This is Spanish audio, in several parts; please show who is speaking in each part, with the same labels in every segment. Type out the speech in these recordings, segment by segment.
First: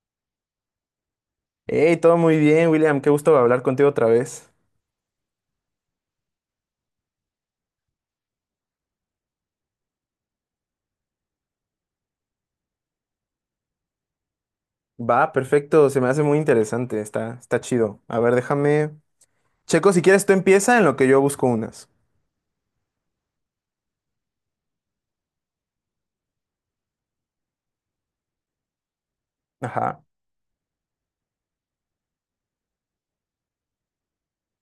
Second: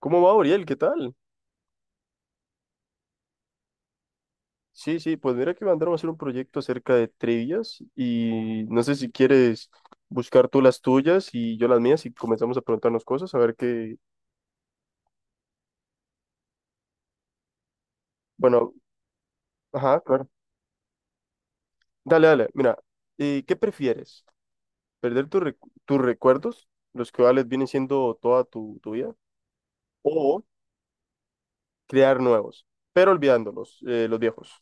Speaker 1: ¿Cómo va, Oriel? ¿Qué tal?
Speaker 2: Hey, todo muy bien, William. Qué gusto hablar contigo otra vez.
Speaker 1: Sí, sí, pues mira que mandaron a hacer un proyecto acerca de trivias y no sé si quieres buscar tú las tuyas y yo las mías y comenzamos a preguntarnos cosas, a ver qué.
Speaker 2: Va, perfecto. Se me hace muy interesante. Está chido. A ver,
Speaker 1: Bueno,
Speaker 2: déjame. Checo,
Speaker 1: ajá,
Speaker 2: si quieres,
Speaker 1: claro.
Speaker 2: tú empieza en lo que yo busco unas.
Speaker 1: Dale, dale, mira, ¿qué prefieres? ¿Perder tus recuerdos, los cuales vienen siendo toda tu vida?
Speaker 2: Ajá.
Speaker 1: ¿O crear nuevos, pero olvidándolos, los viejos?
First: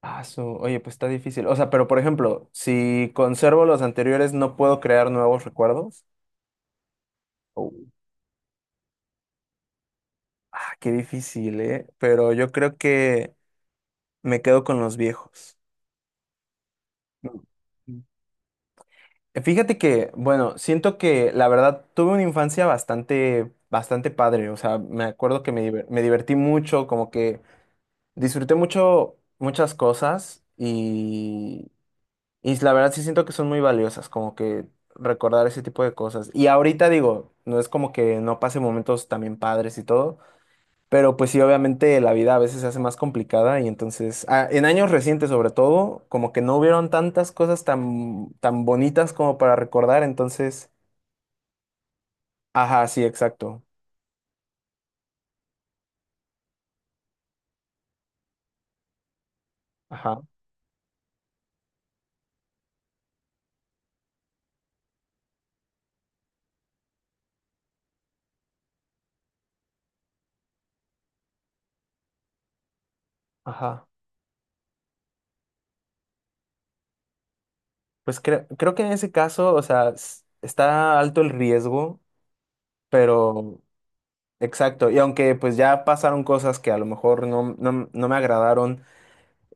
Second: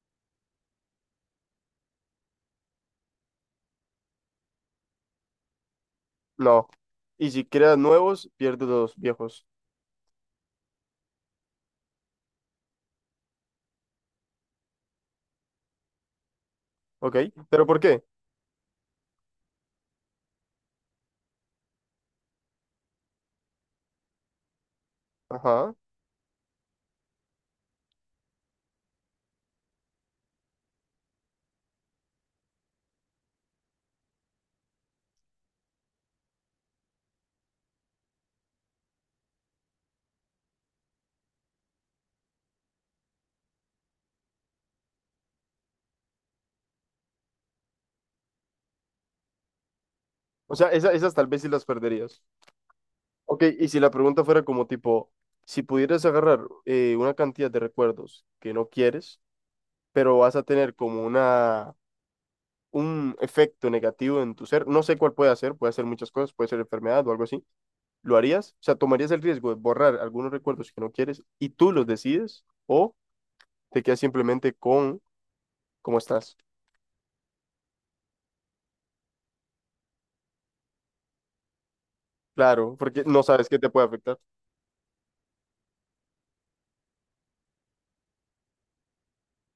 Speaker 2: Ah, Oye, pues está difícil. O sea, pero por ejemplo, si conservo los anteriores, ¿no puedo crear nuevos recuerdos?
Speaker 1: No. Y si creas
Speaker 2: Oh.
Speaker 1: nuevos, pierdes los viejos,
Speaker 2: Ah, qué difícil, ¿eh? Pero yo creo que me quedo con los viejos.
Speaker 1: ¿ok? ¿Pero por
Speaker 2: Mm.
Speaker 1: qué?
Speaker 2: Fíjate que, bueno, siento que la verdad tuve una infancia bastante, bastante padre. O sea, me acuerdo que
Speaker 1: Ajá.
Speaker 2: me divertí mucho, como que disfruté mucho muchas cosas y la verdad sí siento que son muy valiosas, como que recordar ese tipo de cosas. Y ahorita digo, no es como que no pase momentos también padres y todo, pero pues sí, obviamente la vida a veces se hace más complicada y entonces, en años recientes sobre todo, como que no hubieron tantas cosas tan, tan bonitas como para recordar,
Speaker 1: O sea,
Speaker 2: entonces,
Speaker 1: esas tal vez sí las perderías.
Speaker 2: ajá, sí,
Speaker 1: Ok,
Speaker 2: exacto,
Speaker 1: y si la pregunta fuera como tipo, si pudieras agarrar una cantidad de recuerdos que no quieres, pero
Speaker 2: ajá,
Speaker 1: vas a tener como un efecto negativo en tu ser, no sé cuál puede ser muchas cosas, puede ser enfermedad o algo así, ¿lo harías? O sea, ¿tomarías el riesgo de borrar algunos recuerdos que no quieres y tú los decides o te
Speaker 2: ajá.
Speaker 1: quedas simplemente con cómo estás?
Speaker 2: Pues creo que en ese caso, o sea, está alto el riesgo,
Speaker 1: Claro, porque no sabes qué
Speaker 2: pero
Speaker 1: te puede afectar.
Speaker 2: exacto, y aunque pues ya pasaron cosas que a lo mejor no me agradaron.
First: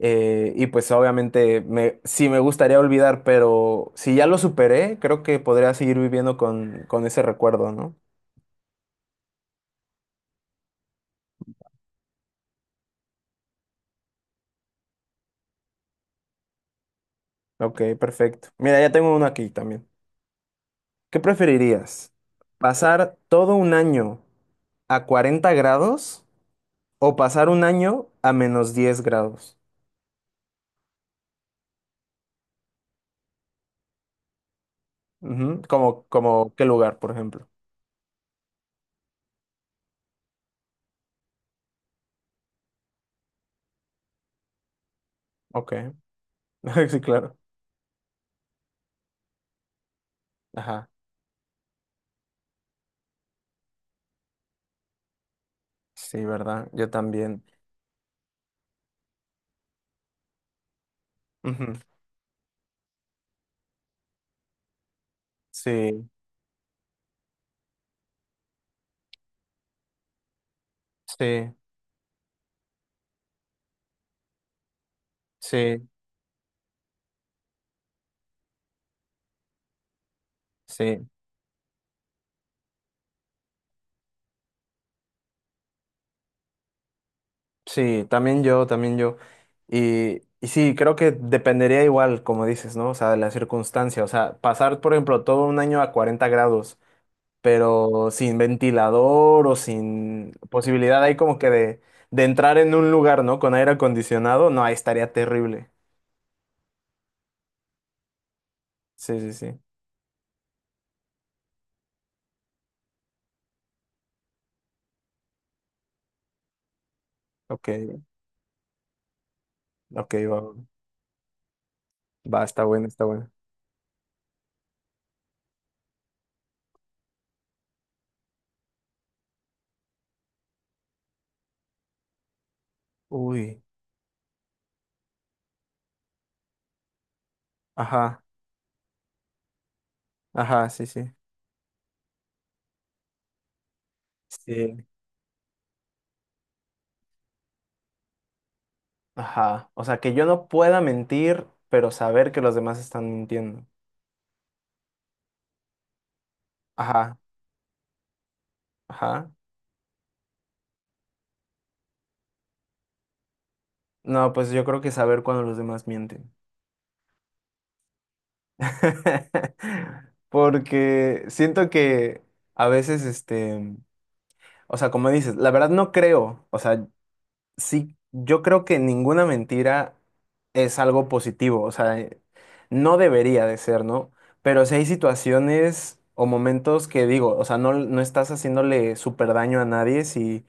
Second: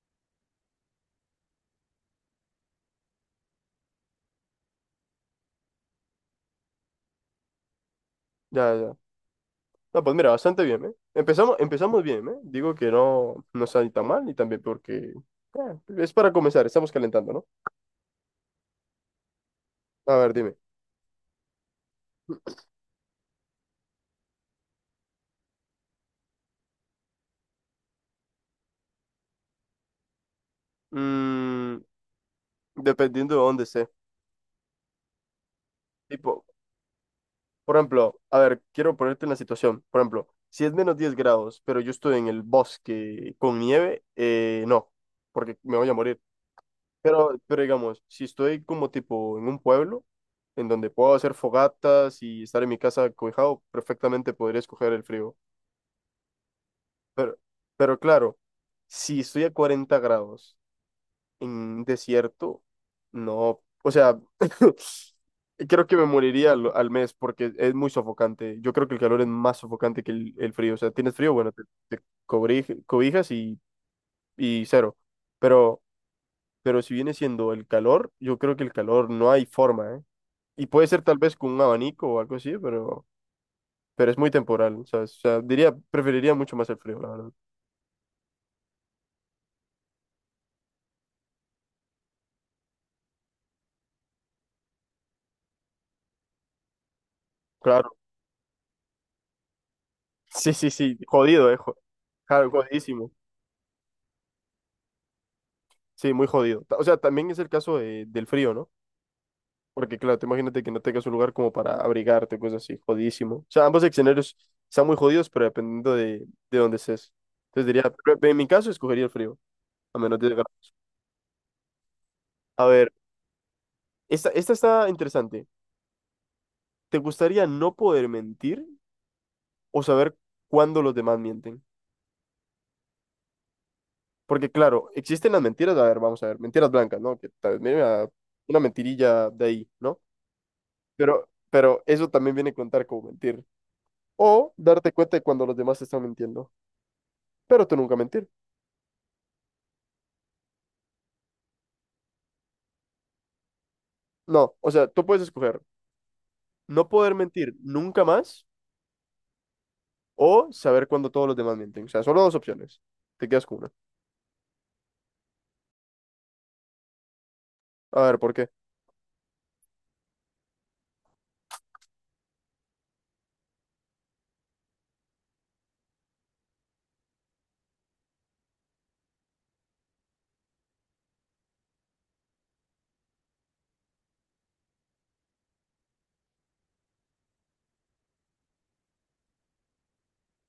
Speaker 2: Y pues obviamente sí me gustaría olvidar, pero si ya lo superé, creo que podría seguir viviendo con ese recuerdo, ¿no?
Speaker 1: Ya, ya. No, pues mira, bastante bien, ¿eh? Empezamos, empezamos bien, ¿eh? Digo que no, no está ni tan mal, ni tan bien, porque es para comenzar, estamos calentando, ¿no?
Speaker 2: Ok, perfecto. Mira, ya tengo uno aquí también.
Speaker 1: A ver, dime.
Speaker 2: ¿Qué preferirías? ¿Pasar todo un año a 40 grados o pasar un año a menos diez grados?
Speaker 1: Mm, Dependiendo de dónde esté.
Speaker 2: Ujú. Como,
Speaker 1: Tipo,
Speaker 2: como qué lugar, por ejemplo.
Speaker 1: por ejemplo, a ver, quiero ponerte en la situación. Por ejemplo, si es -10 grados, pero yo estoy en el bosque con nieve, no, porque
Speaker 2: Ok,
Speaker 1: me voy a morir.
Speaker 2: sí, claro.
Speaker 1: Pero digamos, si estoy como tipo en un pueblo, en
Speaker 2: Ajá,
Speaker 1: donde puedo hacer fogatas y estar en mi casa cobijado, perfectamente podría escoger el frío.
Speaker 2: sí, ¿verdad? Yo
Speaker 1: Pero,
Speaker 2: también.
Speaker 1: pero claro, si estoy a 40 grados en
Speaker 2: Ujú.
Speaker 1: un desierto, no, o sea, creo que me
Speaker 2: Sí,
Speaker 1: moriría al mes porque es muy sofocante. Yo creo que el calor es más sofocante que el frío. O sea, tienes frío, bueno,
Speaker 2: sí,
Speaker 1: te, te cobijas y cero. Pero,
Speaker 2: sí,
Speaker 1: pero si viene siendo el calor, yo creo que el calor no hay forma, ¿eh? Y puede ser
Speaker 2: sí.
Speaker 1: tal vez con un abanico o algo así, pero es muy temporal, ¿sabes? O sea, diría, preferiría mucho más el frío, la verdad.
Speaker 2: Sí, también yo, también yo. Y sí, creo que dependería igual, como dices, ¿no? O sea, de la circunstancia. O sea, pasar, por ejemplo, todo un año a 40 grados,
Speaker 1: Claro.
Speaker 2: pero sin ventilador o sin
Speaker 1: Sí, sí, sí,
Speaker 2: posibilidad ahí como que
Speaker 1: jodido,
Speaker 2: de,
Speaker 1: claro,
Speaker 2: entrar en un
Speaker 1: jodidísimo.
Speaker 2: lugar, ¿no? Con aire acondicionado, no, ahí estaría terrible.
Speaker 1: Sí, muy jodido. O sea, también es el caso del frío, ¿no?
Speaker 2: Sí, sí, sí.
Speaker 1: Porque, claro, te imagínate que no tengas un lugar como para abrigarte, cosas así, jodidísimo. O sea, ambos escenarios están muy jodidos, pero dependiendo de dónde estés. Entonces
Speaker 2: Ok,
Speaker 1: diría, pero en mi caso, escogería el frío, a
Speaker 2: ok,
Speaker 1: menos
Speaker 2: va,
Speaker 1: de.
Speaker 2: va, está
Speaker 1: A
Speaker 2: bueno,
Speaker 1: ver,
Speaker 2: está bueno.
Speaker 1: esta está interesante. ¿Te gustaría no poder mentir o saber cuándo los demás mienten?
Speaker 2: Uy,
Speaker 1: Porque, claro, existen las mentiras, a ver, vamos a ver, mentiras blancas, ¿no? Que tal vez, mira,
Speaker 2: ajá,
Speaker 1: una mentirilla de ahí, ¿no?
Speaker 2: ajá, sí, sí.
Speaker 1: Pero eso también viene a contar como mentir. O
Speaker 2: Sí,
Speaker 1: darte cuenta de cuando los demás te están mintiendo. Pero tú nunca mentir.
Speaker 2: ajá. O sea, que yo no pueda mentir, pero saber que los demás están mintiendo.
Speaker 1: No, o sea, tú puedes escoger no poder
Speaker 2: Ajá,
Speaker 1: mentir nunca más
Speaker 2: ajá.
Speaker 1: o saber cuando todos los demás mienten. O sea, solo dos opciones. Te quedas con una.
Speaker 2: No, pues yo creo que saber cuando los demás mienten.
Speaker 1: A ver, ¿por qué?
Speaker 2: Porque siento que a veces, este, o sea, como dices, la verdad no creo, o sea, sí, yo creo que ninguna mentira es algo positivo, o sea, no debería de ser, ¿no? Pero si hay situaciones o momentos que digo, o sea, no estás haciéndole súper daño a nadie si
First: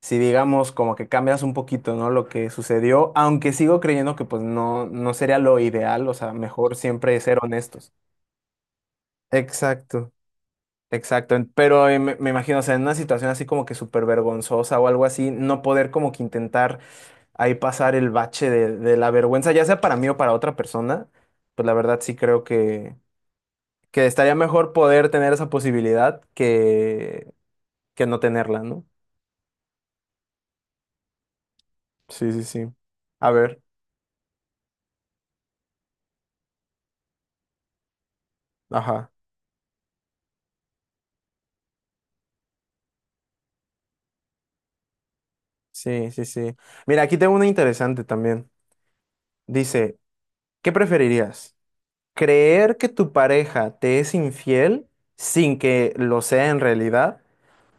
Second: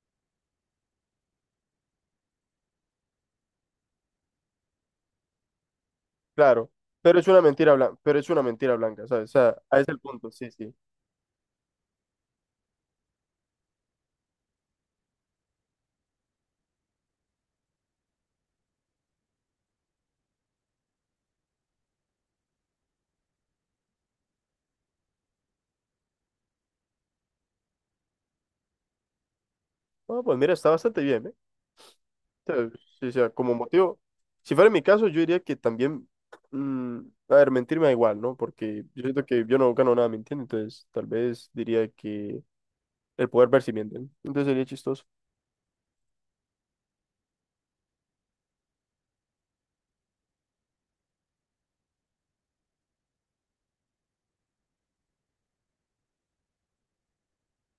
Speaker 2: si digamos como que cambias un poquito, ¿no? Lo que sucedió, aunque sigo creyendo que pues no sería lo ideal, o sea,
Speaker 1: Claro,
Speaker 2: mejor siempre
Speaker 1: pero es
Speaker 2: ser
Speaker 1: una mentira
Speaker 2: honestos.
Speaker 1: blanca, pero es una mentira blanca, ¿sabes? O sea, a ese es el
Speaker 2: Exacto,
Speaker 1: punto, sí, sí.
Speaker 2: exacto, pero me imagino, o sea, en una situación así como que súper vergonzosa o algo así, no poder como que intentar ahí pasar el bache de la vergüenza, ya sea para mí o para otra persona, pues la verdad sí creo que estaría mejor poder tener esa posibilidad que no tenerla, ¿no?
Speaker 1: Bueno, pues mira, está bastante bien, ¿eh?
Speaker 2: Sí, sí,
Speaker 1: sea,
Speaker 2: sí.
Speaker 1: sí, o
Speaker 2: A
Speaker 1: sea, como
Speaker 2: ver,
Speaker 1: motivo, si fuera mi caso, yo diría que también, mm, a ver, mentir me da igual, ¿no? Porque yo
Speaker 2: ajá.
Speaker 1: siento que yo no gano nada mintiendo, entonces tal vez diría que el poder ver si mienten, entonces sería chistoso.
Speaker 2: Sí, sí, sí. Mira, aquí tengo una interesante también. Dice, ¿qué preferirías? ¿Creer que tu pareja te es infiel sin que lo sea en realidad?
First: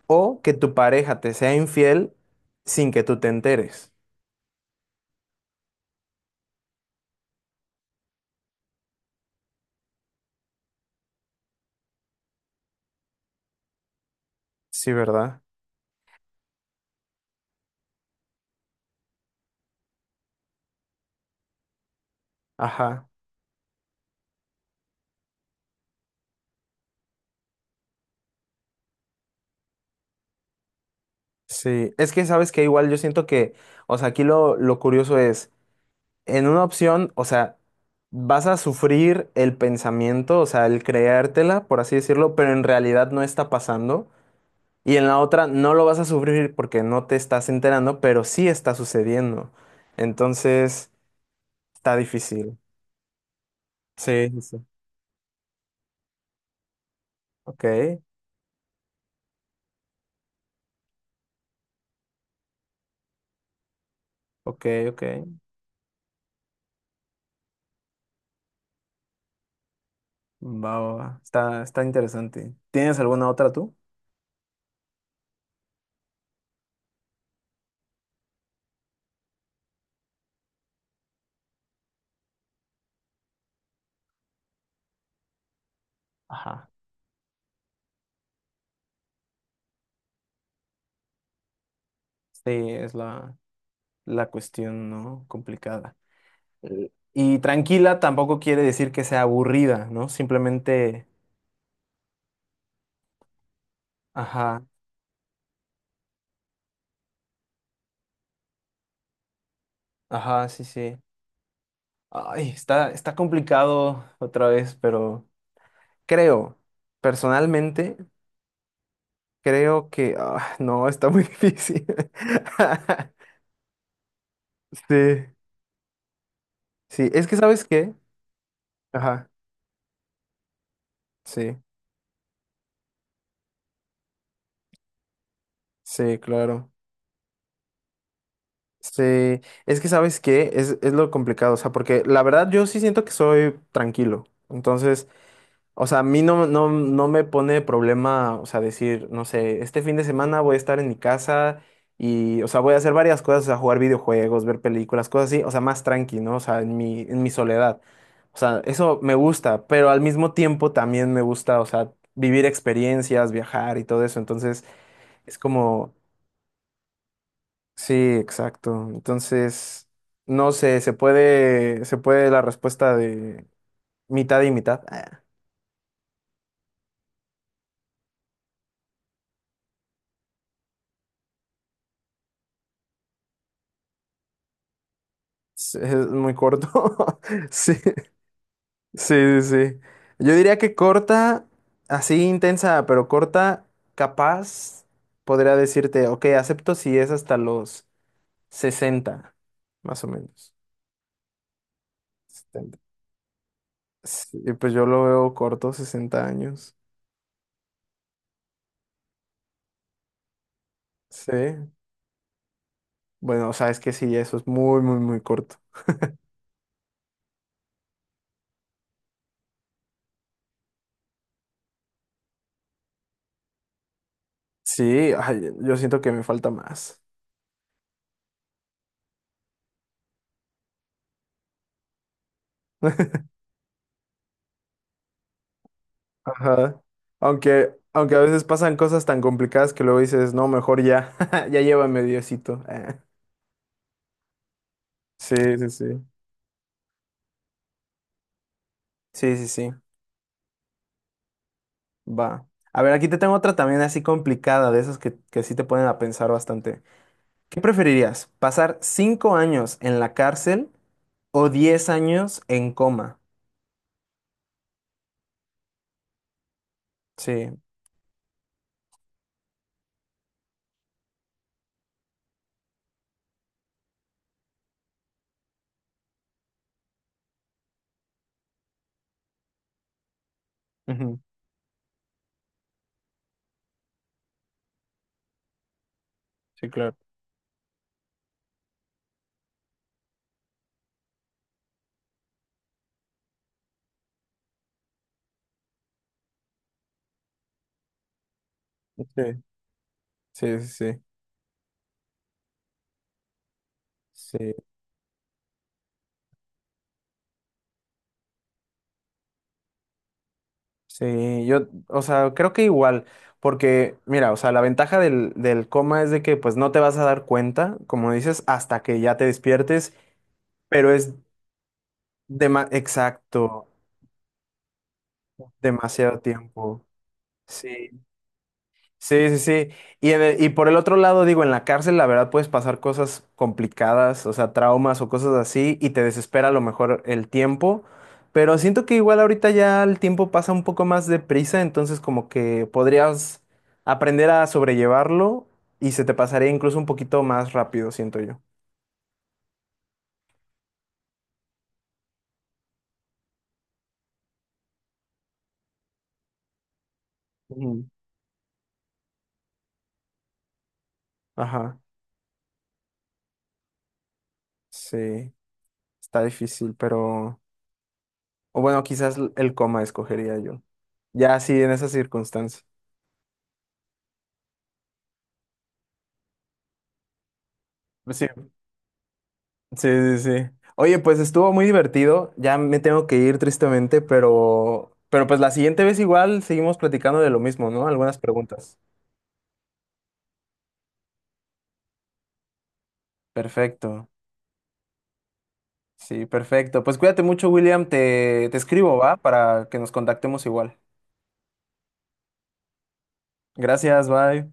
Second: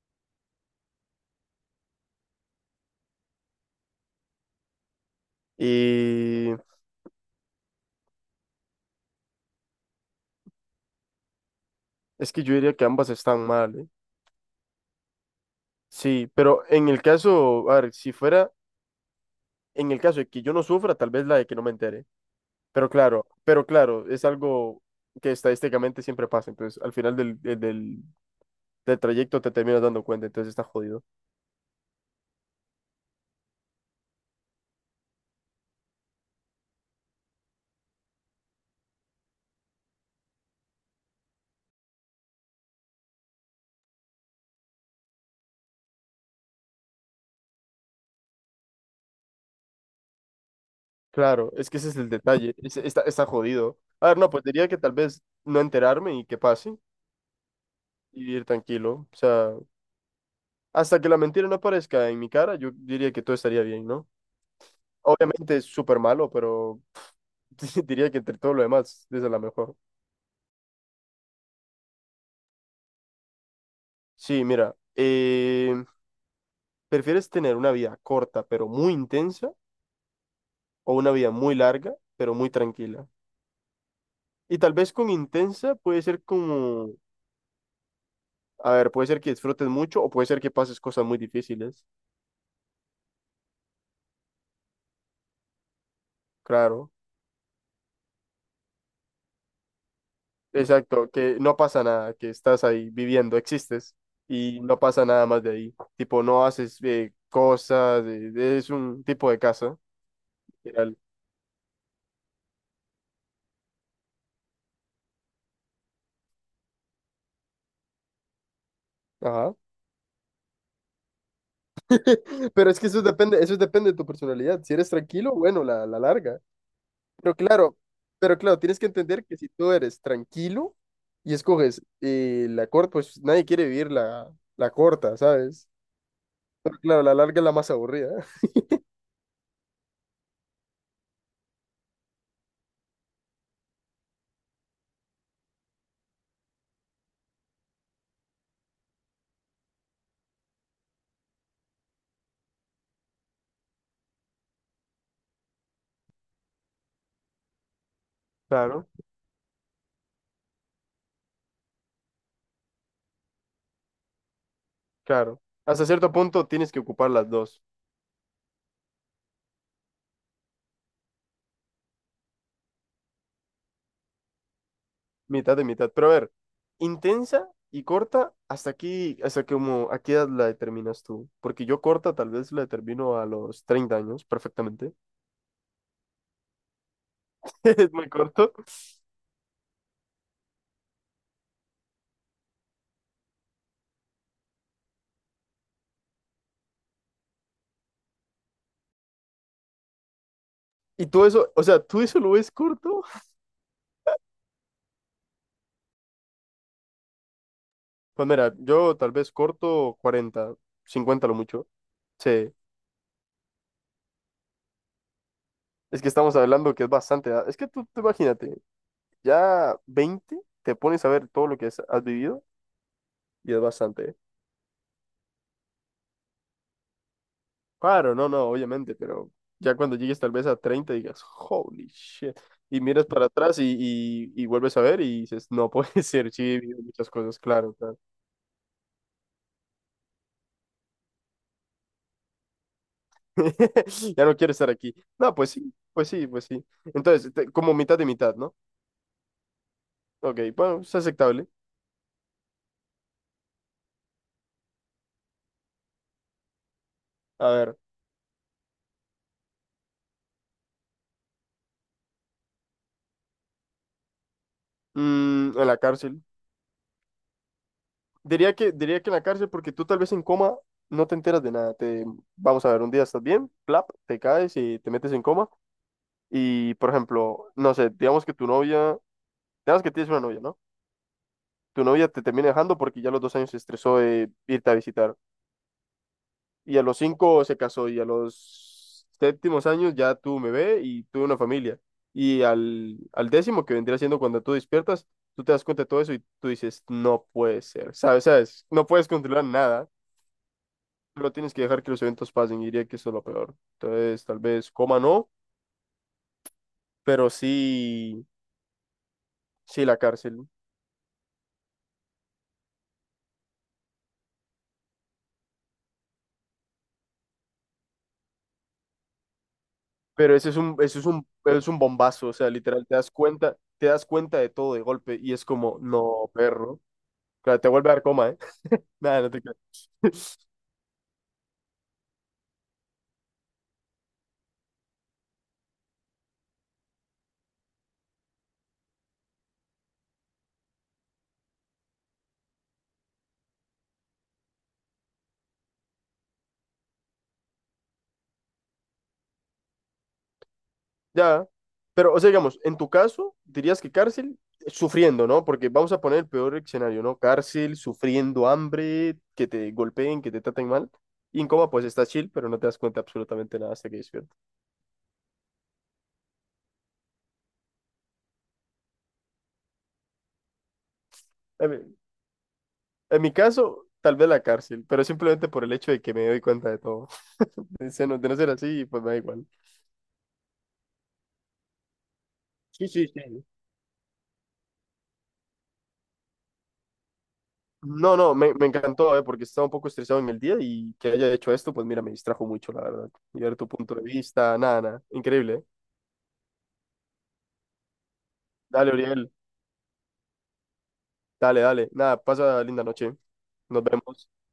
Speaker 2: ¿O que tu pareja te sea infiel sin que tú te enteres?
Speaker 1: Y es que yo diría que ambas están mal, ¿eh?
Speaker 2: Sí, ¿verdad?
Speaker 1: Sí, pero en el caso, a ver, si fuera, en el caso de que yo no sufra, tal vez la de que no me entere,
Speaker 2: Ajá.
Speaker 1: pero claro, es algo que estadísticamente siempre pasa, entonces al final del trayecto te terminas dando cuenta, entonces está jodido.
Speaker 2: Sí. Es que sabes que igual yo siento que, o sea, aquí lo curioso es, en una opción, o sea, vas a sufrir el pensamiento, o sea, el creértela, por así decirlo, pero en realidad no está pasando. Y en la otra no lo vas a sufrir porque no te estás enterando, pero sí está sucediendo. Entonces,
Speaker 1: Claro, es que ese es
Speaker 2: está
Speaker 1: el detalle,
Speaker 2: difícil.
Speaker 1: está jodido. A ver,
Speaker 2: Sí,
Speaker 1: no,
Speaker 2: sí,
Speaker 1: pues
Speaker 2: sí.
Speaker 1: diría que tal vez no enterarme y que pase
Speaker 2: Ok,
Speaker 1: y vivir tranquilo. O sea, hasta que la mentira no aparezca en mi cara, yo diría que todo estaría bien, ¿no?
Speaker 2: ok, ok.
Speaker 1: Obviamente es súper malo, pero diría que entre todo lo demás, esa es la mejor.
Speaker 2: Va, va, va. Está interesante. ¿Tienes alguna otra tú?
Speaker 1: Sí, mira, ¿prefieres tener una vida corta pero muy intensa o una vida muy larga pero muy tranquila? Y tal vez con intensa puede ser
Speaker 2: Ajá.
Speaker 1: como, a ver, puede ser que disfrutes mucho o puede ser que pases cosas muy difíciles,
Speaker 2: Sí, es la cuestión, ¿no? Complicada. Eh,
Speaker 1: claro.
Speaker 2: Y tranquila tampoco quiere decir que sea aburrida, ¿no? Simplemente,
Speaker 1: Exacto, que no pasa nada, que estás ahí viviendo, existes y
Speaker 2: ajá,
Speaker 1: no pasa nada más de ahí. Tipo, no haces cosas, es un tipo de casa.
Speaker 2: ajá, sí, sí.
Speaker 1: Literal.
Speaker 2: Ay, está complicado otra vez, pero creo personalmente.
Speaker 1: Ajá.
Speaker 2: Creo que, ah, no, está muy difícil.
Speaker 1: Pero es que eso depende de tu personalidad. Si eres
Speaker 2: Sí,
Speaker 1: tranquilo, bueno, la larga.
Speaker 2: sí, es
Speaker 1: Pero
Speaker 2: que ¿sabes
Speaker 1: claro,
Speaker 2: qué?
Speaker 1: pero claro, tienes que entender
Speaker 2: Ajá,
Speaker 1: que si tú eres tranquilo y
Speaker 2: sí,
Speaker 1: escoges la corta, pues nadie quiere vivir la corta, ¿sabes?
Speaker 2: sí, claro.
Speaker 1: Pero claro, la larga es la más aburrida.
Speaker 2: Sí, es que ¿sabes qué? Es lo complicado, o sea, porque la verdad yo sí siento que soy tranquilo. Entonces, o sea, a mí no me pone problema, o sea, decir, no sé, este fin de semana voy a estar en mi casa y, o sea, voy a hacer varias cosas, o sea, jugar videojuegos, ver películas, cosas así, o sea, más tranqui, ¿no? O sea, en mi soledad. O sea,
Speaker 1: Claro,
Speaker 2: eso me gusta, pero al mismo tiempo también me gusta, o sea, vivir experiencias, viajar y todo eso. Entonces, es
Speaker 1: claro. Hasta
Speaker 2: como,
Speaker 1: cierto punto tienes que ocupar las dos.
Speaker 2: sí, exacto. Entonces, no sé, se puede la respuesta de mitad y mitad. Ah,
Speaker 1: Mitad de mitad. Pero a ver, intensa y corta, hasta aquí, hasta que como, ¿a qué edad la determinas tú? Porque yo corta tal vez la determino a los 30 años, perfectamente.
Speaker 2: es muy corto. Sí.
Speaker 1: Es muy corto.
Speaker 2: Sí, sí, sí. Yo diría que corta, así intensa, pero corta, capaz, podría decirte, ok, acepto si es hasta los 60, más o menos.
Speaker 1: Y tú eso, o sea, ¿tú eso lo ves
Speaker 2: 70.
Speaker 1: corto?
Speaker 2: Sí, pues yo lo veo corto, 60 años.
Speaker 1: Pues mira, yo tal vez corto 40 50
Speaker 2: Sí.
Speaker 1: lo mucho. Sí,
Speaker 2: Bueno, o sea, es que sí, eso es muy, muy, muy corto.
Speaker 1: es que estamos hablando que es bastante edad. Es que tú imagínate, ya 20 te pones a ver todo lo que has vivido y es bastante, ¿eh?
Speaker 2: Sí, ay, yo siento que me falta más.
Speaker 1: Claro, no, no, obviamente, pero ya cuando llegues tal vez a 30 digas, holy shit, y miras para atrás y vuelves a ver y dices, no puede ser, sí, he vivido
Speaker 2: Ajá.
Speaker 1: muchas cosas,
Speaker 2: Aunque,
Speaker 1: claro, claro.
Speaker 2: aunque a veces pasan cosas tan complicadas que luego dices, no, mejor ya, ya llévame Diosito.
Speaker 1: Ya no quiero estar aquí. No,
Speaker 2: Sí,
Speaker 1: pues
Speaker 2: sí,
Speaker 1: sí,
Speaker 2: sí.
Speaker 1: pues sí, pues sí. Entonces, como mitad de mitad, ¿no?
Speaker 2: Sí, sí, sí,
Speaker 1: Ok, bueno, es aceptable.
Speaker 2: va. A ver, aquí te tengo otra también así complicada, de esas que sí te ponen a pensar bastante.
Speaker 1: A
Speaker 2: ¿Qué
Speaker 1: ver,
Speaker 2: preferirías? ¿Pasar cinco años en la cárcel o diez años en coma?
Speaker 1: en la cárcel.
Speaker 2: Sí,
Speaker 1: Diría que en la cárcel porque tú tal vez en coma no te enteras de nada. Te, vamos a ver, un día estás bien, plap, te caes y te metes en coma. Y, por ejemplo, no sé, digamos que tu novia ya que tienes una novia, ¿no?
Speaker 2: ujú,
Speaker 1: Tu novia te termina dejando porque ya a los 2 años se estresó de irte a visitar.
Speaker 2: sí,
Speaker 1: Y a
Speaker 2: claro.
Speaker 1: los 5 se casó y a los séptimos años ya tuvo un bebé y tuvo una familia. Y al 10.º, que vendría siendo cuando tú despiertas, tú te das cuenta de todo eso y tú dices, no puede ser, ¿sabes? ¿Sabes? No
Speaker 2: Sí,
Speaker 1: puedes controlar nada,
Speaker 2: sí, sí, sí.
Speaker 1: pero tienes que dejar que los eventos pasen y diría que eso es lo peor. Entonces,
Speaker 2: Sí,
Speaker 1: tal vez coma no, pero sí, sí la cárcel.
Speaker 2: sí, yo, o sea, creo que igual, porque, mira, o sea, la ventaja del coma es de que, pues, no te vas a dar cuenta, como dices, hasta que ya te despiertes,
Speaker 1: Pero ese es un,
Speaker 2: pero
Speaker 1: ese es un, es un bombazo, o sea, literal,
Speaker 2: exacto,
Speaker 1: te das cuenta de todo de golpe y es como,
Speaker 2: demasiado
Speaker 1: no, perro.
Speaker 2: tiempo.
Speaker 1: Claro, te
Speaker 2: Sí,
Speaker 1: vuelve a dar coma, ¿eh? Nada,
Speaker 2: sí,
Speaker 1: no
Speaker 2: sí,
Speaker 1: te creas.
Speaker 2: sí. Y, y por el otro lado, digo, en la cárcel, la verdad, puedes pasar cosas complicadas, o sea, traumas o cosas así, y te desespera a lo mejor el tiempo. Pero siento que igual ahorita ya el tiempo pasa un poco más deprisa, entonces como que podrías aprender a sobrellevarlo y se te pasaría incluso un poquito más rápido, siento yo.
Speaker 1: Ya. Pero, o sea, digamos, en tu caso, dirías que cárcel sufriendo, ¿no? Porque vamos a poner el peor escenario, ¿no? Cárcel,
Speaker 2: Ujú.
Speaker 1: sufriendo hambre, que te golpeen, que te traten mal. Y en coma,
Speaker 2: Ajá,
Speaker 1: pues estás chill, pero no te das cuenta absolutamente nada hasta que despiertas.
Speaker 2: sí, está difícil, pero... O bueno, quizás el coma escogería yo. Ya, sí,
Speaker 1: En
Speaker 2: en
Speaker 1: mi,
Speaker 2: esas circunstancias
Speaker 1: en mi caso, tal vez la cárcel, pero simplemente por el hecho de que me doy cuenta de todo. De no
Speaker 2: sí.
Speaker 1: ser así, pues me da igual.
Speaker 2: Sí, sí, sí. Oye, pues estuvo muy divertido. Ya me
Speaker 1: Sí,
Speaker 2: tengo
Speaker 1: sí,
Speaker 2: que ir
Speaker 1: sí.
Speaker 2: tristemente, pero, pues la siguiente vez igual seguimos platicando de lo mismo, ¿no?
Speaker 1: No,
Speaker 2: Algunas
Speaker 1: no, me
Speaker 2: preguntas.
Speaker 1: encantó, porque estaba un poco estresado en el día y que haya hecho esto, pues mira, me distrajo mucho, la verdad. Y ver tu punto de
Speaker 2: Perfecto.
Speaker 1: vista, nada, nada. Increíble, eh.
Speaker 2: Sí, perfecto. Pues cuídate mucho, William. Te
Speaker 1: Dale,
Speaker 2: escribo, ¿va?
Speaker 1: Uriel.
Speaker 2: Para que nos contactemos igual.
Speaker 1: Dale, dale. Nada, pasa linda noche. Nos
Speaker 2: Gracias,
Speaker 1: vemos.
Speaker 2: bye.